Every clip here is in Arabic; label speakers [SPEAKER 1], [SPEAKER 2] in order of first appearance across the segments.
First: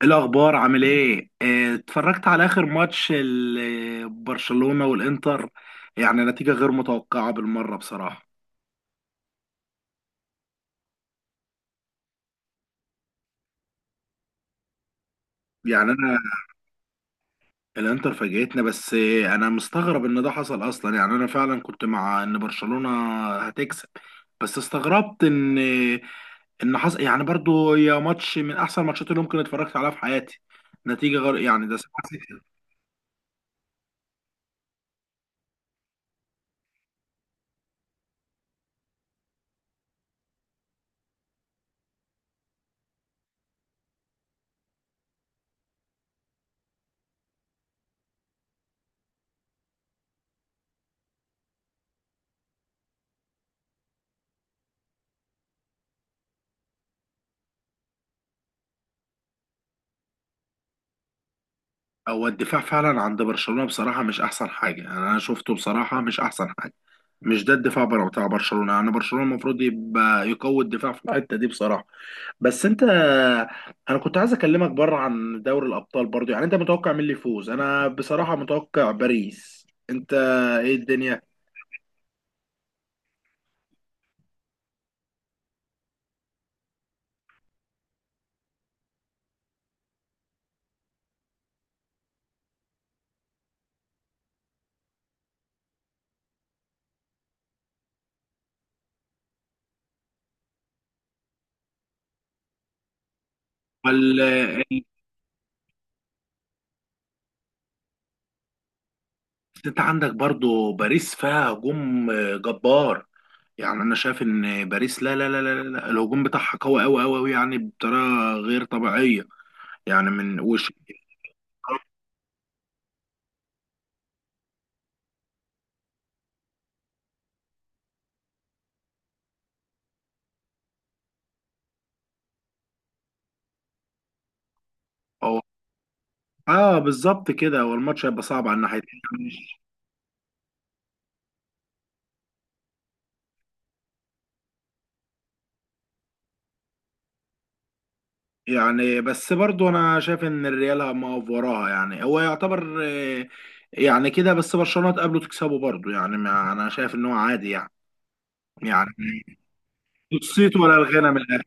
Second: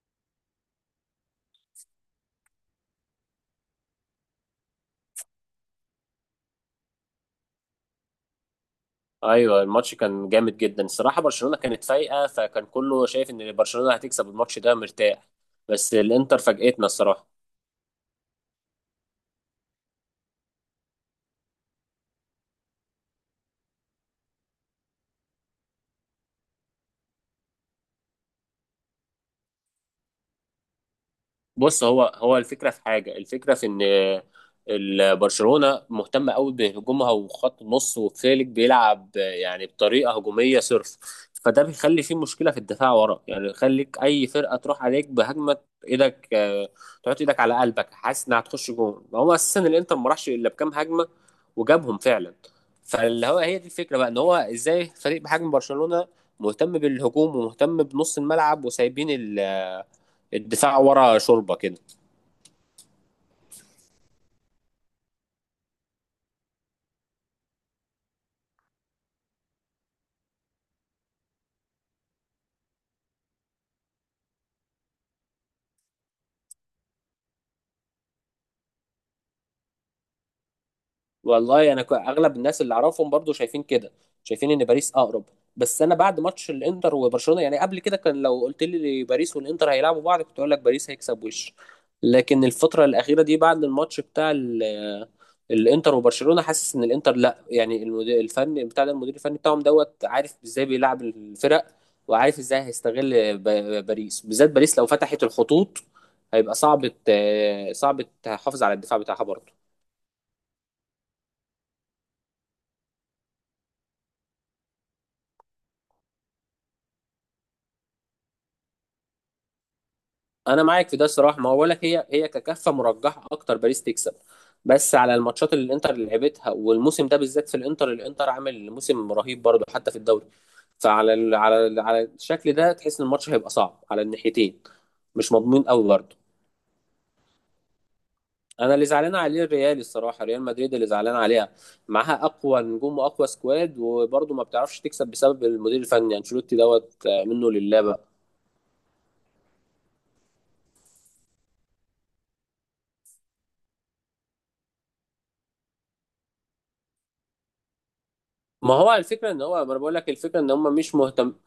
[SPEAKER 1] إيه الاخبار، عامل ايه؟ اتفرجت على اخر ماتش برشلونة والانتر. يعني نتيجة غير متوقعة بالمرة بصراحة.
[SPEAKER 2] ايوه، الماتش كان جامد جدا الصراحه. برشلونه كانت فايقه فكان كله شايف ان برشلونه هتكسب الماتش ده مرتاح.
[SPEAKER 1] يعني
[SPEAKER 2] بس
[SPEAKER 1] انا.
[SPEAKER 2] الانتر فاجئتنا الصراحه.
[SPEAKER 1] الانتر فاجئتنا بس، انا مستغرب ان ده حصل اصلا. يعني انا فعلا كنت مع ان برشلونة هتكسب. بس استغربت ان حصل. يعني برضو يا ماتش من احسن ماتشات اللي ممكن اتفرجت عليها في حياتي. نتيجة غير يعني ده
[SPEAKER 2] بص، هو
[SPEAKER 1] 7.
[SPEAKER 2] الفكره في حاجه، الفكره في ان برشلونه مهتمه قوي بهجومها وخط النص، وفيليك بيلعب يعني بطريقه هجوميه صرف. فده بيخلي فيه مشكله في الدفاع ورا، يعني يخليك اي فرقه تروح عليك بهجمه. ايدك آه، تحط ايدك على قلبك حاسس انها هتخش جون. هو اساسا الانتر ما راحش الا بكام هجمه وجابهم فعلا. فاللي هو هي دي الفكره بقى، ان هو ازاي فريق بحجم برشلونه مهتم بالهجوم ومهتم بنص الملعب، وسايبين الدفاع ورا شوربه كده.
[SPEAKER 1] هو الدفاع فعلا عند برشلونة بصراحة مش أحسن حاجة، يعني أنا شفته بصراحة مش أحسن حاجة. مش ده الدفاع بتاع برشلونة. يعني برشلونة المفروض يبقى يقوي الدفاع في الحتة دي بصراحة. بس أنت، أنا كنت عايز أكلمك بره عن دوري الأبطال برضو. يعني أنت متوقع مين اللي يفوز؟ أنا بصراحة متوقع باريس، أنت إيه؟
[SPEAKER 2] والله انا اغلب الناس اللي اعرفهم برضو شايفين كده، شايفين ان باريس اقرب. بس انا بعد ماتش الانتر وبرشلونه، يعني قبل كده كان لو قلت لي باريس والانتر هيلعبوا بعض كنت اقول لك باريس هيكسب وش. لكن الفتره الاخيره دي بعد الماتش بتاع الانتر وبرشلونه، حاسس ان الانتر لا، يعني المدير الفني بتاع ده، المدير الفني بتاعهم دوت، عارف ازاي بيلعب الفرق، وعارف ازاي هيستغل باريس. بالذات
[SPEAKER 1] الدنيا.
[SPEAKER 2] باريس لو فتحت الخطوط هيبقى صعب تحافظ على الدفاع بتاعها برضه.
[SPEAKER 1] بس انت عندك برضو باريس فيها هجوم جبار. يعني انا شايف ان باريس، لا لا لا لا لا، الهجوم بتاعها قوي قوي قوي قوي، يعني بطريقه غير طبيعيه. يعني من
[SPEAKER 2] انا
[SPEAKER 1] وش.
[SPEAKER 2] معاك في ده الصراحه، ما هو بقول لك هي هي ككفه مرجحه اكتر باريس تكسب. بس على الماتشات اللي الانتر اللي لعبتها، والموسم ده بالذات في الانتر، الانتر عامل موسم رهيب برضه حتى في الدوري. فعلى ال على ال على الشكل ده تحس ان الماتش هيبقى صعب على الناحيتين، مش
[SPEAKER 1] اه،
[SPEAKER 2] مضمون قوي برضه.
[SPEAKER 1] اه بالظبط كده، هو الماتش هيبقى صعب على
[SPEAKER 2] انا اللي
[SPEAKER 1] الناحيتين.
[SPEAKER 2] زعلان عليه
[SPEAKER 1] مش-
[SPEAKER 2] الريال الصراحه، ريال مدريد اللي زعلان عليها. معاها اقوى نجوم واقوى سكواد وبرضه ما بتعرفش تكسب بسبب المدير الفني انشيلوتي دوت، منه لله بقى.
[SPEAKER 1] يعني بس برضو انا شايف ان الريال ما وراها، يعني هو يعتبر يعني كده. بس برشلونه تقابله تكسبه برضو، يعني ما انا شايف ان هو عادي. يعني
[SPEAKER 2] ما
[SPEAKER 1] يعني
[SPEAKER 2] هو الفكره ان هو، ما انا بقول لك الفكره ان
[SPEAKER 1] نصيت ولا
[SPEAKER 2] هم مش
[SPEAKER 1] الغنى من
[SPEAKER 2] مهتم.
[SPEAKER 1] الاخر.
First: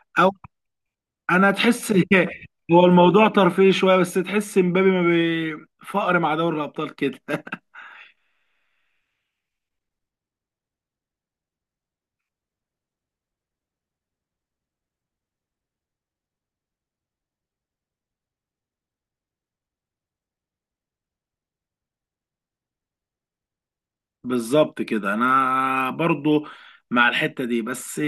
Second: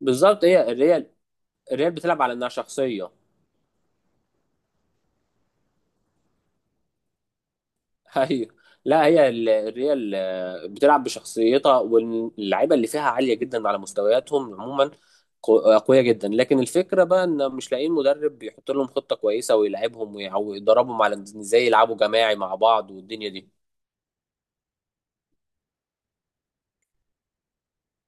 [SPEAKER 2] بالظبط، هي
[SPEAKER 1] انا
[SPEAKER 2] الريال
[SPEAKER 1] تحس
[SPEAKER 2] بتلعب على انها
[SPEAKER 1] هو
[SPEAKER 2] شخصيه.
[SPEAKER 1] الموضوع ترفيهي شويه، بس تحس مبابي ما بفقر مع دوري الابطال كده.
[SPEAKER 2] ايوه. لا، هي الريال بتلعب بشخصيتها، واللعيبه اللي فيها عاليه جدا على مستوياتهم عموما، قويه جدا. لكن الفكره بقى ان مش لاقيين مدرب يحط لهم خطه كويسه ويلعبهم ويدربهم على إن ازاي يلعبوا جماعي مع بعض والدنيا دي.
[SPEAKER 1] بالظبط كده انا برضو مع الحته دي. بس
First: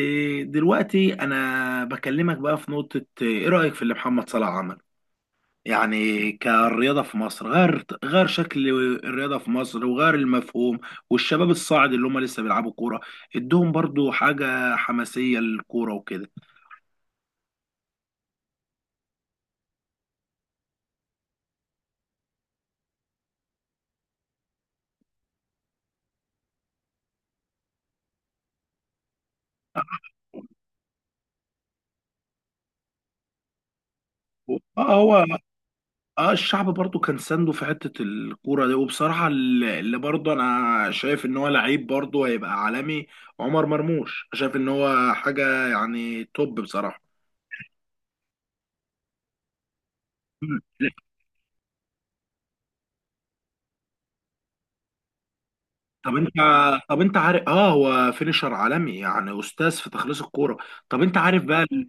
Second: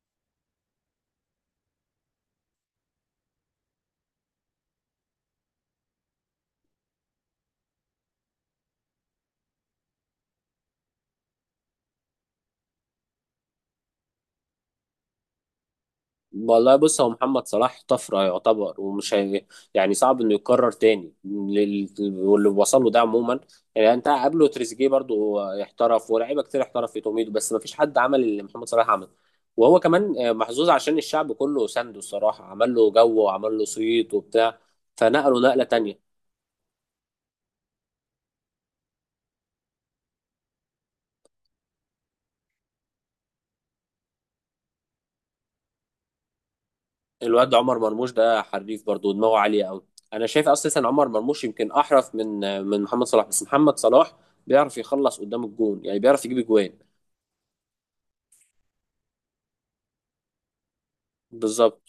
[SPEAKER 1] دلوقتي انا بكلمك بقى في نقطه، ايه رايك في اللي محمد صلاح عمل؟ يعني كالرياضه في مصر، غير شكل الرياضه في مصر وغير المفهوم، والشباب الصاعد اللي هم لسه بيلعبوا كوره ادهم برضو حاجه حماسيه للكوره وكده.
[SPEAKER 2] والله بص، هو محمد صلاح طفرة يعتبر ومش هي، يعني صعب انه يتكرر تاني واللي وصل له ده عموما. يعني انت قبله تريزيجيه برضو احترف، ولاعيبه كتير احترف في توميدو، بس ما فيش حد عمل اللي محمد صلاح عمله. وهو كمان محظوظ عشان الشعب كله سنده الصراحة، عمل له جو وعمل له صيت وبتاع،
[SPEAKER 1] اه، هو
[SPEAKER 2] فنقله نقلة تانية.
[SPEAKER 1] اه. الشعب برضو كان سانده في حتة الكورة دي، وبصراحة اللي برضو انا شايف ان هو لعيب برضو هيبقى عالمي. عمر مرموش شايف ان هو حاجة يعني توب بصراحة.
[SPEAKER 2] الواد عمر مرموش ده حريف برضو، دماغه عالية قوي. انا شايف
[SPEAKER 1] مم.
[SPEAKER 2] اساسا
[SPEAKER 1] لا،
[SPEAKER 2] عمر مرموش يمكن احرف من محمد صلاح، بس محمد صلاح بيعرف يخلص قدام الجون، يعني
[SPEAKER 1] طب
[SPEAKER 2] بيعرف
[SPEAKER 1] انت
[SPEAKER 2] يجيب جوان.
[SPEAKER 1] طب انت عارف، اه هو فينيشر عالمي، يعني استاذ في تخليص الكورة. طب انت عارف بقى
[SPEAKER 2] بالظبط.
[SPEAKER 1] ال-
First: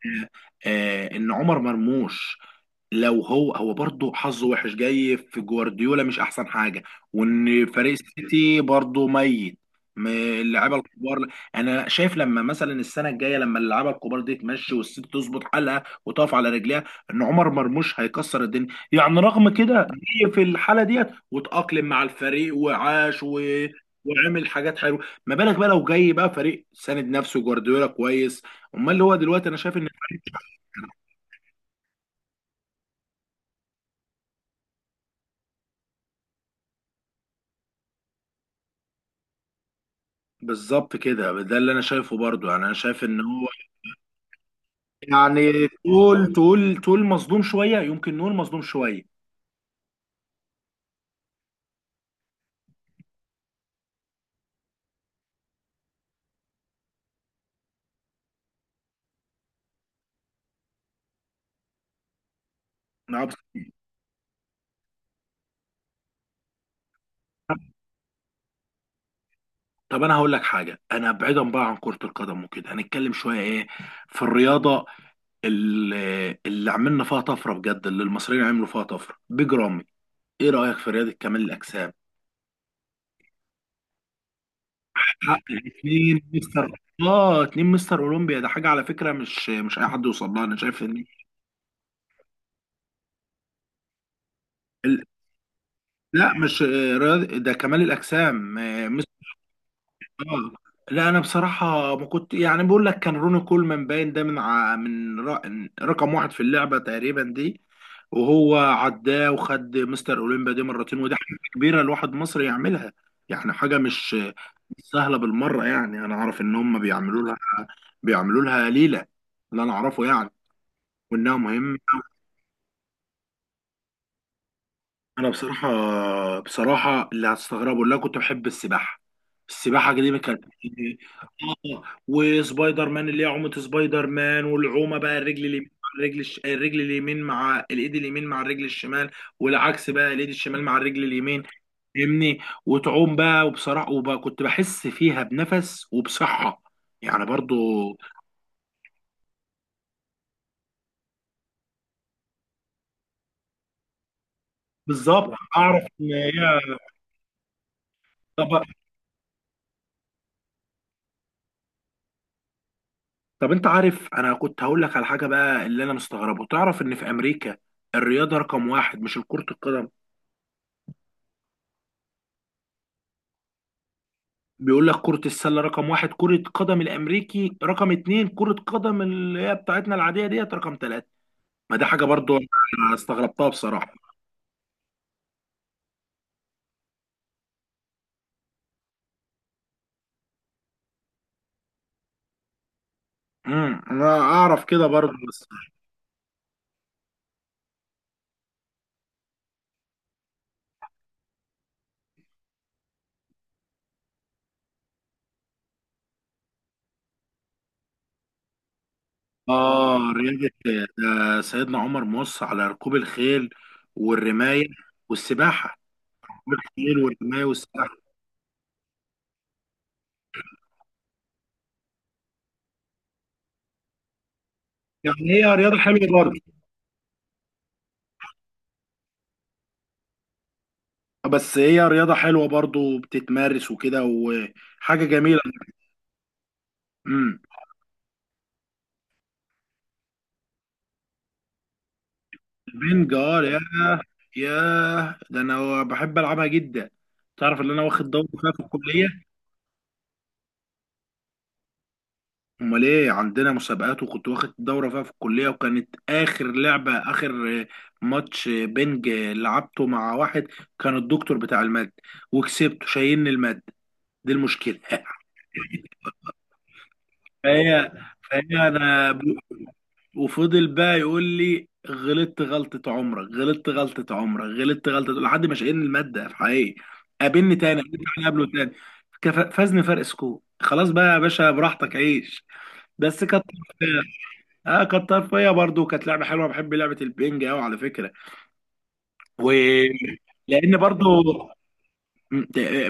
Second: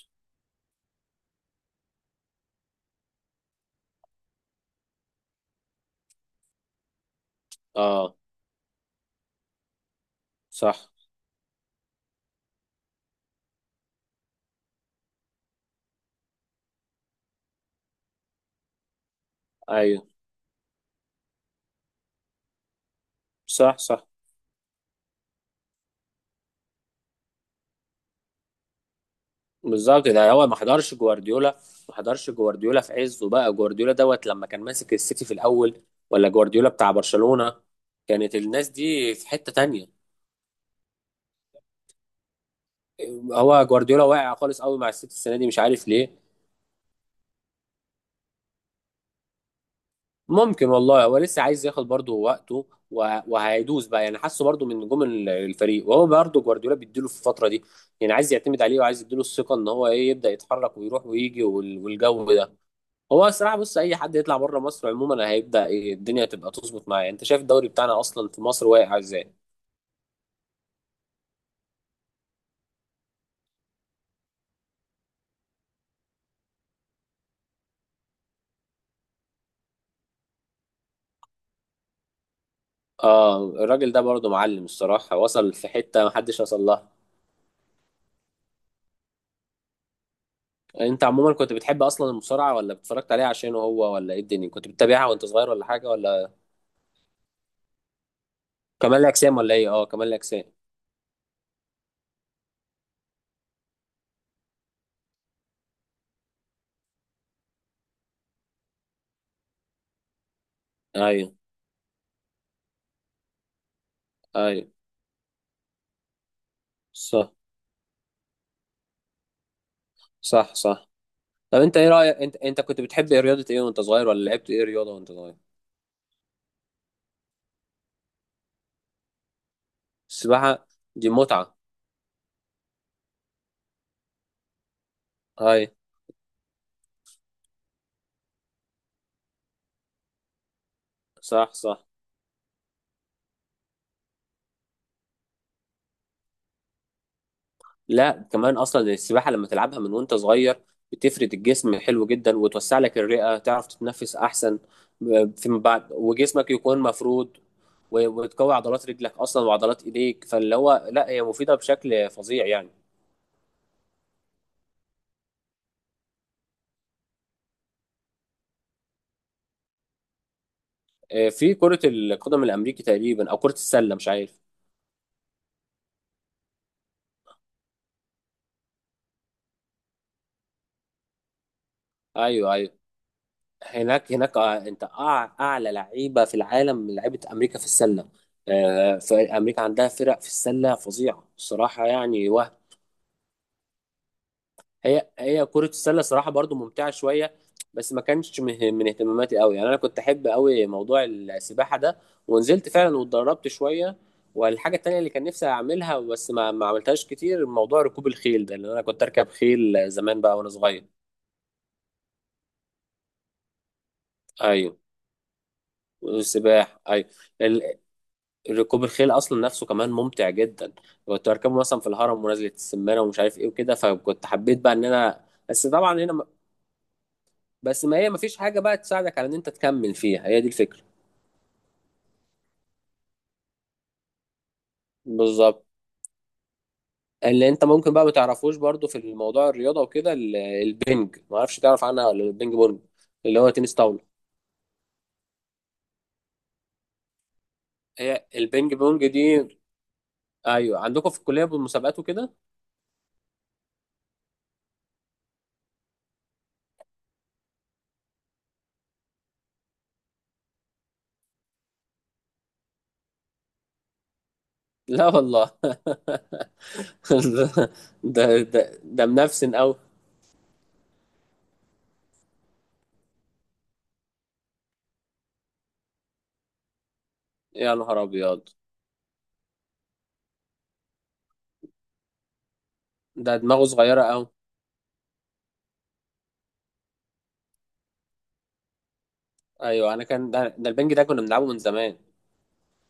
[SPEAKER 1] آه ان عمر مرموش لو هو برضه حظه وحش جاي في جوارديولا، مش احسن حاجه، وان فريق
[SPEAKER 2] اه.
[SPEAKER 1] السيتي برضه ميت. اللعيبه
[SPEAKER 2] صح.
[SPEAKER 1] الكبار، انا شايف لما مثلا السنه الجايه لما اللعيبه الكبار دي تمشي والسيتي تظبط حالها وتقف على رجليها، ان عمر مرموش هيكسر الدنيا، يعني رغم كده
[SPEAKER 2] ايوه.
[SPEAKER 1] جه في الحاله ديت وتأقلم مع الفريق وعاش.
[SPEAKER 2] صح صح.
[SPEAKER 1] وعمل حاجات حلوه. ما بالك بقى لو جاي بقى فريق ساند نفسه جوارديولا كويس؟ امال اللي هو دلوقتي انا شايف.
[SPEAKER 2] بالظبط. ده هو ما حضرش جوارديولا، ما حضرش جوارديولا في عزه بقى، جوارديولا دوت لما كان ماسك السيتي في الاول، ولا جوارديولا بتاع برشلونة. كانت الناس دي في حتة تانية.
[SPEAKER 1] بالظبط كده، ده اللي انا شايفه برضو، يعني انا شايف ان هو
[SPEAKER 2] هو جوارديولا واقع خالص قوي مع السيتي السنة دي، مش
[SPEAKER 1] يعني
[SPEAKER 2] عارف ليه.
[SPEAKER 1] تقول مظلوم شويه، يمكن نقول مظلوم شويه.
[SPEAKER 2] ممكن والله، هو لسه عايز ياخد برضه وقته وهيدوس بقى، يعني حاسه برضه من نجوم الفريق، وهو برضه جوارديولا بيديله في الفترة دي. يعني عايز يعتمد عليه وعايز يديله الثقة ان هو ايه، يبدأ يتحرك ويروح ويجي والجو ده.
[SPEAKER 1] نعم.
[SPEAKER 2] هو الصراحه بص، اي حد يطلع بره مصر عموما هيبدا ايه الدنيا تبقى تظبط معاه. انت شايف الدوري بتاعنا اصلا في مصر واقع ازاي.
[SPEAKER 1] طب انا هقول لك حاجه، انا بعيدا بقى عن كره القدم وكده، هنتكلم شويه ايه في الرياضه اللي, اللي عملنا فيها طفره بجد، اللي المصريين عملوا فيها طفره، بيج رامي. ايه رايك في رياضه كمال الاجسام؟
[SPEAKER 2] اه، الراجل ده برضه معلم الصراحه،
[SPEAKER 1] حقق
[SPEAKER 2] وصل في حته
[SPEAKER 1] اتنين
[SPEAKER 2] محدش وصل
[SPEAKER 1] مستر،
[SPEAKER 2] لها.
[SPEAKER 1] اه اتنين مستر اولمبيا. ده حاجه على فكره، مش اي حد يوصل لها. انا شايف ان
[SPEAKER 2] انت عموما كنت بتحب اصلا المصارعه ولا اتفرجت عليها عشانه هو، ولا ايه الدنيا؟ كنت
[SPEAKER 1] ال-
[SPEAKER 2] بتتابعها وانت صغير ولا حاجه ولا؟
[SPEAKER 1] لا مش ده كمال الاجسام.
[SPEAKER 2] كمال الاجسام ولا ايه؟ اه كمال الاجسام.
[SPEAKER 1] آه. لا انا بصراحه ما كنت، يعني بقول لك كان روني كولمان باين ده من ع... من ر... رقم واحد في اللعبه تقريبا دي، وهو عداه وخد مستر اولمبيا دي مرتين، ودي
[SPEAKER 2] ايوه
[SPEAKER 1] حاجه كبيره الواحد مصري يعملها. يعني حاجه مش
[SPEAKER 2] ايوه.
[SPEAKER 1] مش سهله بالمره. يعني انا اعرف ان هم بيعملوا
[SPEAKER 2] صح
[SPEAKER 1] لها بيعملوا لها ليله، اللي انا اعرفه يعني،
[SPEAKER 2] صح صح.
[SPEAKER 1] وانها
[SPEAKER 2] طب انت
[SPEAKER 1] مهمه.
[SPEAKER 2] ايه رايك، انت انت كنت بتحب ايه، رياضه ايه وانت صغير، ولا لعبت ايه رياضه وانت
[SPEAKER 1] انا
[SPEAKER 2] صغير؟
[SPEAKER 1] بصراحه اللي هتستغربوا، اللي انا كنت بحب السباحه. السباحه دي كانت
[SPEAKER 2] السباحه دي متعه.
[SPEAKER 1] اه، وسبايدر مان اللي هي عومه سبايدر مان، والعومه بقى الرجل اليمين
[SPEAKER 2] ايوه.
[SPEAKER 1] مع الرجل اليمين مع الايد اليمين مع الرجل الشمال، والعكس بقى الايد الشمال مع الرجل اليمين،
[SPEAKER 2] صح صح.
[SPEAKER 1] فاهمني؟ وتعوم بقى، وبصراحه وبقى كنت بحس فيها بنفس وبصحه يعني برضو.
[SPEAKER 2] لا كمان اصلا السباحه لما تلعبها من وانت صغير بتفرد الجسم حلو جدا، وتوسع لك الرئه تعرف تتنفس احسن
[SPEAKER 1] بالظبط
[SPEAKER 2] فيما
[SPEAKER 1] اعرف
[SPEAKER 2] بعد،
[SPEAKER 1] ان
[SPEAKER 2] وجسمك
[SPEAKER 1] هي.
[SPEAKER 2] يكون مفرود
[SPEAKER 1] طب
[SPEAKER 2] وتقوي عضلات رجلك اصلا وعضلات ايديك. فاللي هو لا، هي مفيده بشكل فظيع يعني.
[SPEAKER 1] طب انت عارف انا كنت هقول لك على حاجه بقى، اللي انا مستغربه، تعرف ان في امريكا الرياضه رقم واحد مش كره القدم.
[SPEAKER 2] في كره القدم الامريكي تقريبا، او كره السله مش عارف.
[SPEAKER 1] بيقول لك كره السله رقم واحد، كره قدم الامريكي رقم اتنين، كره قدم اللي هي بتاعتنا العاديه ديت رقم تلاته. ما دي حاجه برضو
[SPEAKER 2] ايوه ايوه.
[SPEAKER 1] انا استغربتها بصراحه.
[SPEAKER 2] هناك، انت اعلى لعيبه في العالم من لعيبه امريكا في السله. فامريكا عندها فرق في السله فظيعه الصراحه يعني، وهم.
[SPEAKER 1] انا اعرف كده
[SPEAKER 2] هي
[SPEAKER 1] برضو. بس
[SPEAKER 2] هي كرة السلة صراحة برضو ممتعة شوية، بس ما كانش من اهتماماتي قوي، يعني انا كنت احب قوي موضوع السباحة ده، ونزلت فعلا واتدربت شوية. والحاجة التانية اللي كان نفسي اعملها بس ما عملتهاش كتير، موضوع ركوب الخيل ده، لان انا كنت اركب خيل
[SPEAKER 1] اه
[SPEAKER 2] زمان بقى
[SPEAKER 1] رياضه،
[SPEAKER 2] وانا صغير.
[SPEAKER 1] سيدنا عمر مص على ركوب الخيل والرمايه
[SPEAKER 2] ايوه.
[SPEAKER 1] والسباحه. ركوب
[SPEAKER 2] والسباحة،
[SPEAKER 1] الخيل
[SPEAKER 2] ايوه.
[SPEAKER 1] والرمايه
[SPEAKER 2] ال-
[SPEAKER 1] والسباحه،
[SPEAKER 2] ركوب الخيل اصلا نفسه كمان ممتع جدا. كنت اركبه مثلا في الهرم ونزلة السمانة، ومش عارف ايه وكده، فكنت حبيت بقى ان انا،
[SPEAKER 1] يعني هي
[SPEAKER 2] بس
[SPEAKER 1] رياضه
[SPEAKER 2] طبعا
[SPEAKER 1] حلوه
[SPEAKER 2] هنا
[SPEAKER 1] برضو.
[SPEAKER 2] بس ما هي مفيش حاجة بقى تساعدك على ان انت تكمل فيها، هي دي الفكرة.
[SPEAKER 1] بس هي رياضة حلوة برضو، بتتمارس وكده وحاجة جميلة.
[SPEAKER 2] بالظبط.
[SPEAKER 1] امم
[SPEAKER 2] اللي انت ممكن بقى ما تعرفوش برضو في الموضوع الرياضة وكده، البنج، ما اعرفش تعرف عنها ولا، البنج بونج،
[SPEAKER 1] البنج؟
[SPEAKER 2] اللي
[SPEAKER 1] اه
[SPEAKER 2] هو
[SPEAKER 1] يا
[SPEAKER 2] تنس طاولة.
[SPEAKER 1] يا ده انا بحب العبها جدا. تعرف ان انا واخد
[SPEAKER 2] هي
[SPEAKER 1] دورة فيها في
[SPEAKER 2] البنج
[SPEAKER 1] الكلية؟
[SPEAKER 2] بونج دي؟ ايوه عندكم في الكلية بالمسابقات وكده.
[SPEAKER 1] امال ايه، عندنا مسابقات، وكنت واخد دورة فيها في الكلية، وكانت اخر لعبة، اخر ماتش بنج لعبته مع واحد كان الدكتور بتاع المادة، وكسبته. شايلني المادة، دي المشكلة.
[SPEAKER 2] لا والله ده
[SPEAKER 1] فهي
[SPEAKER 2] ده ده,
[SPEAKER 1] فهي
[SPEAKER 2] ده
[SPEAKER 1] انا،
[SPEAKER 2] منفسن قوي.
[SPEAKER 1] وفضل بقى يقول لي غلطت غلطة عمرك، غلطت غلطة عمرك، غلطت غلطة، لحد ما شقينا المادة في حقيقي. قابلني
[SPEAKER 2] يا
[SPEAKER 1] تاني،
[SPEAKER 2] نهار
[SPEAKER 1] قابلني تاني،
[SPEAKER 2] ابيض.
[SPEAKER 1] قابله تاني. فازني فرق سكور. خلاص بقى يا باشا، براحتك عيش. بس
[SPEAKER 2] ده
[SPEAKER 1] كانت
[SPEAKER 2] دماغه
[SPEAKER 1] طرفية.
[SPEAKER 2] صغيرة قوي.
[SPEAKER 1] اه كانت طرفية برضه، كانت لعبة حلوة، بحب لعبة البينج قوي على فكرة. و
[SPEAKER 2] ايوه، انا كان ده
[SPEAKER 1] لأن
[SPEAKER 2] البنج ده
[SPEAKER 1] برضه
[SPEAKER 2] كنا بنلعبه من زمان.
[SPEAKER 1] م-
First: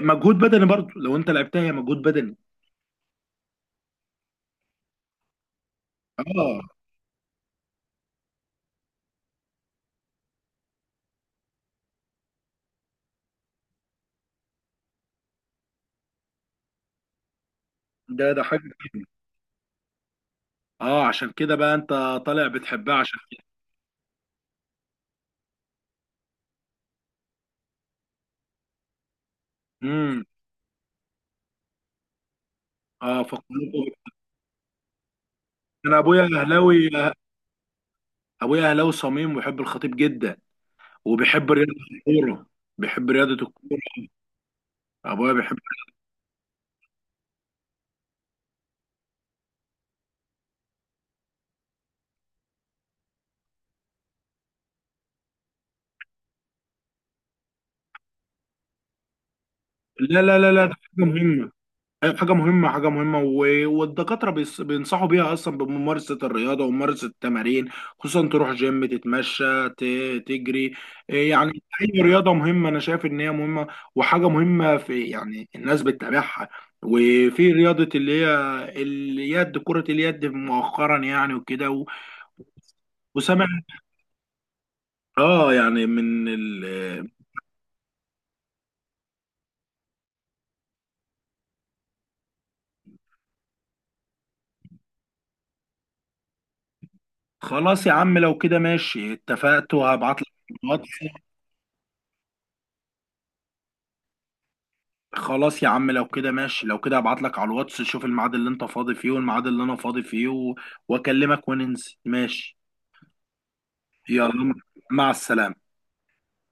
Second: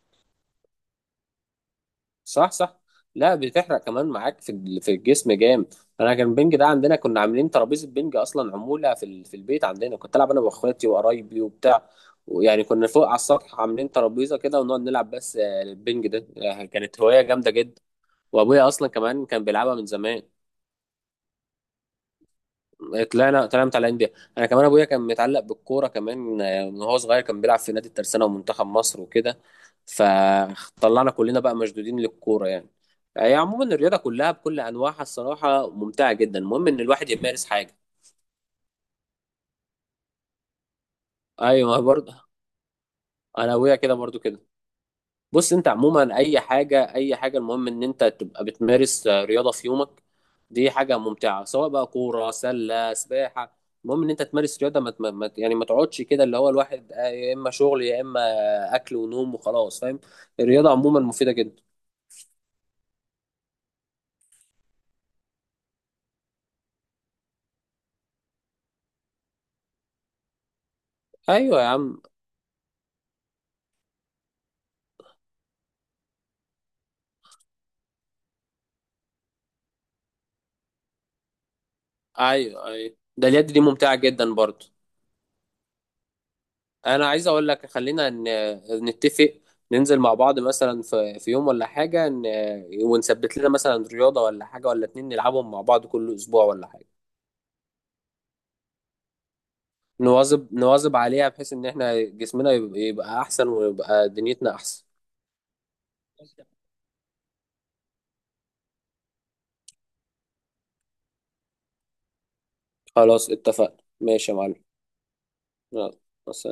[SPEAKER 1] مجهود بدني. برضه لو أنت لعبتها هي مجهود بدني.
[SPEAKER 2] صح صح. لا بتحرق كمان معاك في في الجسم جامد. انا كان البنج
[SPEAKER 1] اه،
[SPEAKER 2] ده عندنا، كنا عاملين ترابيزه بنج اصلا عموله في في البيت عندنا، كنت العب انا واخواتي وقرايبي وبتاع. ويعني كنا فوق على السطح عاملين ترابيزه كده ونقعد نلعب. بس البنج ده كانت هوايه جامده جدا.
[SPEAKER 1] ده حاجة.
[SPEAKER 2] وابويا اصلا كمان كان بيلعبها من زمان.
[SPEAKER 1] اه، عشان كده بقى أنت طالع بتحبها عشان كده.
[SPEAKER 2] طلعنا متعلقين بيها. انا كمان ابويا كان متعلق بالكوره كمان، من وهو صغير كان بيلعب في نادي الترسانه ومنتخب مصر وكده،
[SPEAKER 1] امم
[SPEAKER 2] فطلعنا كلنا بقى مشدودين للكوره يعني.
[SPEAKER 1] اه
[SPEAKER 2] هي عموما
[SPEAKER 1] فكلكم،
[SPEAKER 2] الرياضه كلها بكل انواعها الصراحه
[SPEAKER 1] انا
[SPEAKER 2] ممتعه
[SPEAKER 1] ابويا
[SPEAKER 2] جدا، المهم ان
[SPEAKER 1] اهلاوي.
[SPEAKER 2] الواحد يمارس حاجه.
[SPEAKER 1] ابويا اهلاوي صميم، ويحب الخطيب جدا، وبيحب رياضه
[SPEAKER 2] ايوه برضه.
[SPEAKER 1] الكوره. بيحب رياضه
[SPEAKER 2] انا ابويا كده
[SPEAKER 1] الكوره،
[SPEAKER 2] برضه كده.
[SPEAKER 1] ابويا
[SPEAKER 2] بص،
[SPEAKER 1] بيحب.
[SPEAKER 2] انت عموما اي حاجه، اي حاجه، المهم ان انت تبقى بتمارس رياضه في يومك. دي حاجه ممتعه، سواء بقى كوره، سله، سباحه، المهم ان انت تمارس رياضه. يعني ما تقعدش كده، اللي هو الواحد يا اما شغل، يا اما اكل ونوم وخلاص، فاهم؟
[SPEAKER 1] لا لا لا لا،
[SPEAKER 2] الرياضه
[SPEAKER 1] ده حاجه
[SPEAKER 2] عموما مفيده
[SPEAKER 1] مهمه.
[SPEAKER 2] جدا.
[SPEAKER 1] أيوة، حاجه مهمه، حاجه مهمه، والدكاتره بينصحوا بيها اصلا، بممارسه الرياضه وممارسه التمارين. خصوصا تروح جيم، تتمشى، تجري، إيه
[SPEAKER 2] ايوه
[SPEAKER 1] يعني.
[SPEAKER 2] يا عم.
[SPEAKER 1] اي رياضه مهمه، انا شايف ان هي مهمه. وحاجه مهمه في، يعني الناس بتتابعها، وفي رياضه اللي هي اليد، كره اليد مؤخرا يعني وكده.
[SPEAKER 2] ايوه ايوه، ده اليد
[SPEAKER 1] وسامع
[SPEAKER 2] دي ممتعه جدا برضه.
[SPEAKER 1] اه، يعني
[SPEAKER 2] انا عايز اقول لك، خلينا نتفق، ننزل مع بعض مثلا في يوم ولا حاجه، ونثبت لنا مثلا رياضه ولا حاجه ولا اتنين نلعبهم مع بعض كل اسبوع ولا حاجه،
[SPEAKER 1] خلاص يا عم لو كده ماشي، اتفقت وهبعت لك
[SPEAKER 2] نواظب
[SPEAKER 1] على
[SPEAKER 2] نواظب
[SPEAKER 1] الواتس.
[SPEAKER 2] عليها بحيث ان احنا جسمنا يبقى احسن ويبقى دنيتنا احسن.
[SPEAKER 1] خلاص يا عم لو كده ماشي، لو كده هبعت لك على الواتس، شوف الميعاد اللي انت فاضي فيه والميعاد اللي انا فاضي فيه واكلمك وننزل، ماشي.
[SPEAKER 2] خلاص اتفقنا، ماشي يا
[SPEAKER 1] يلا،
[SPEAKER 2] معلم.
[SPEAKER 1] مع السلامة.
[SPEAKER 2] يلا. بس.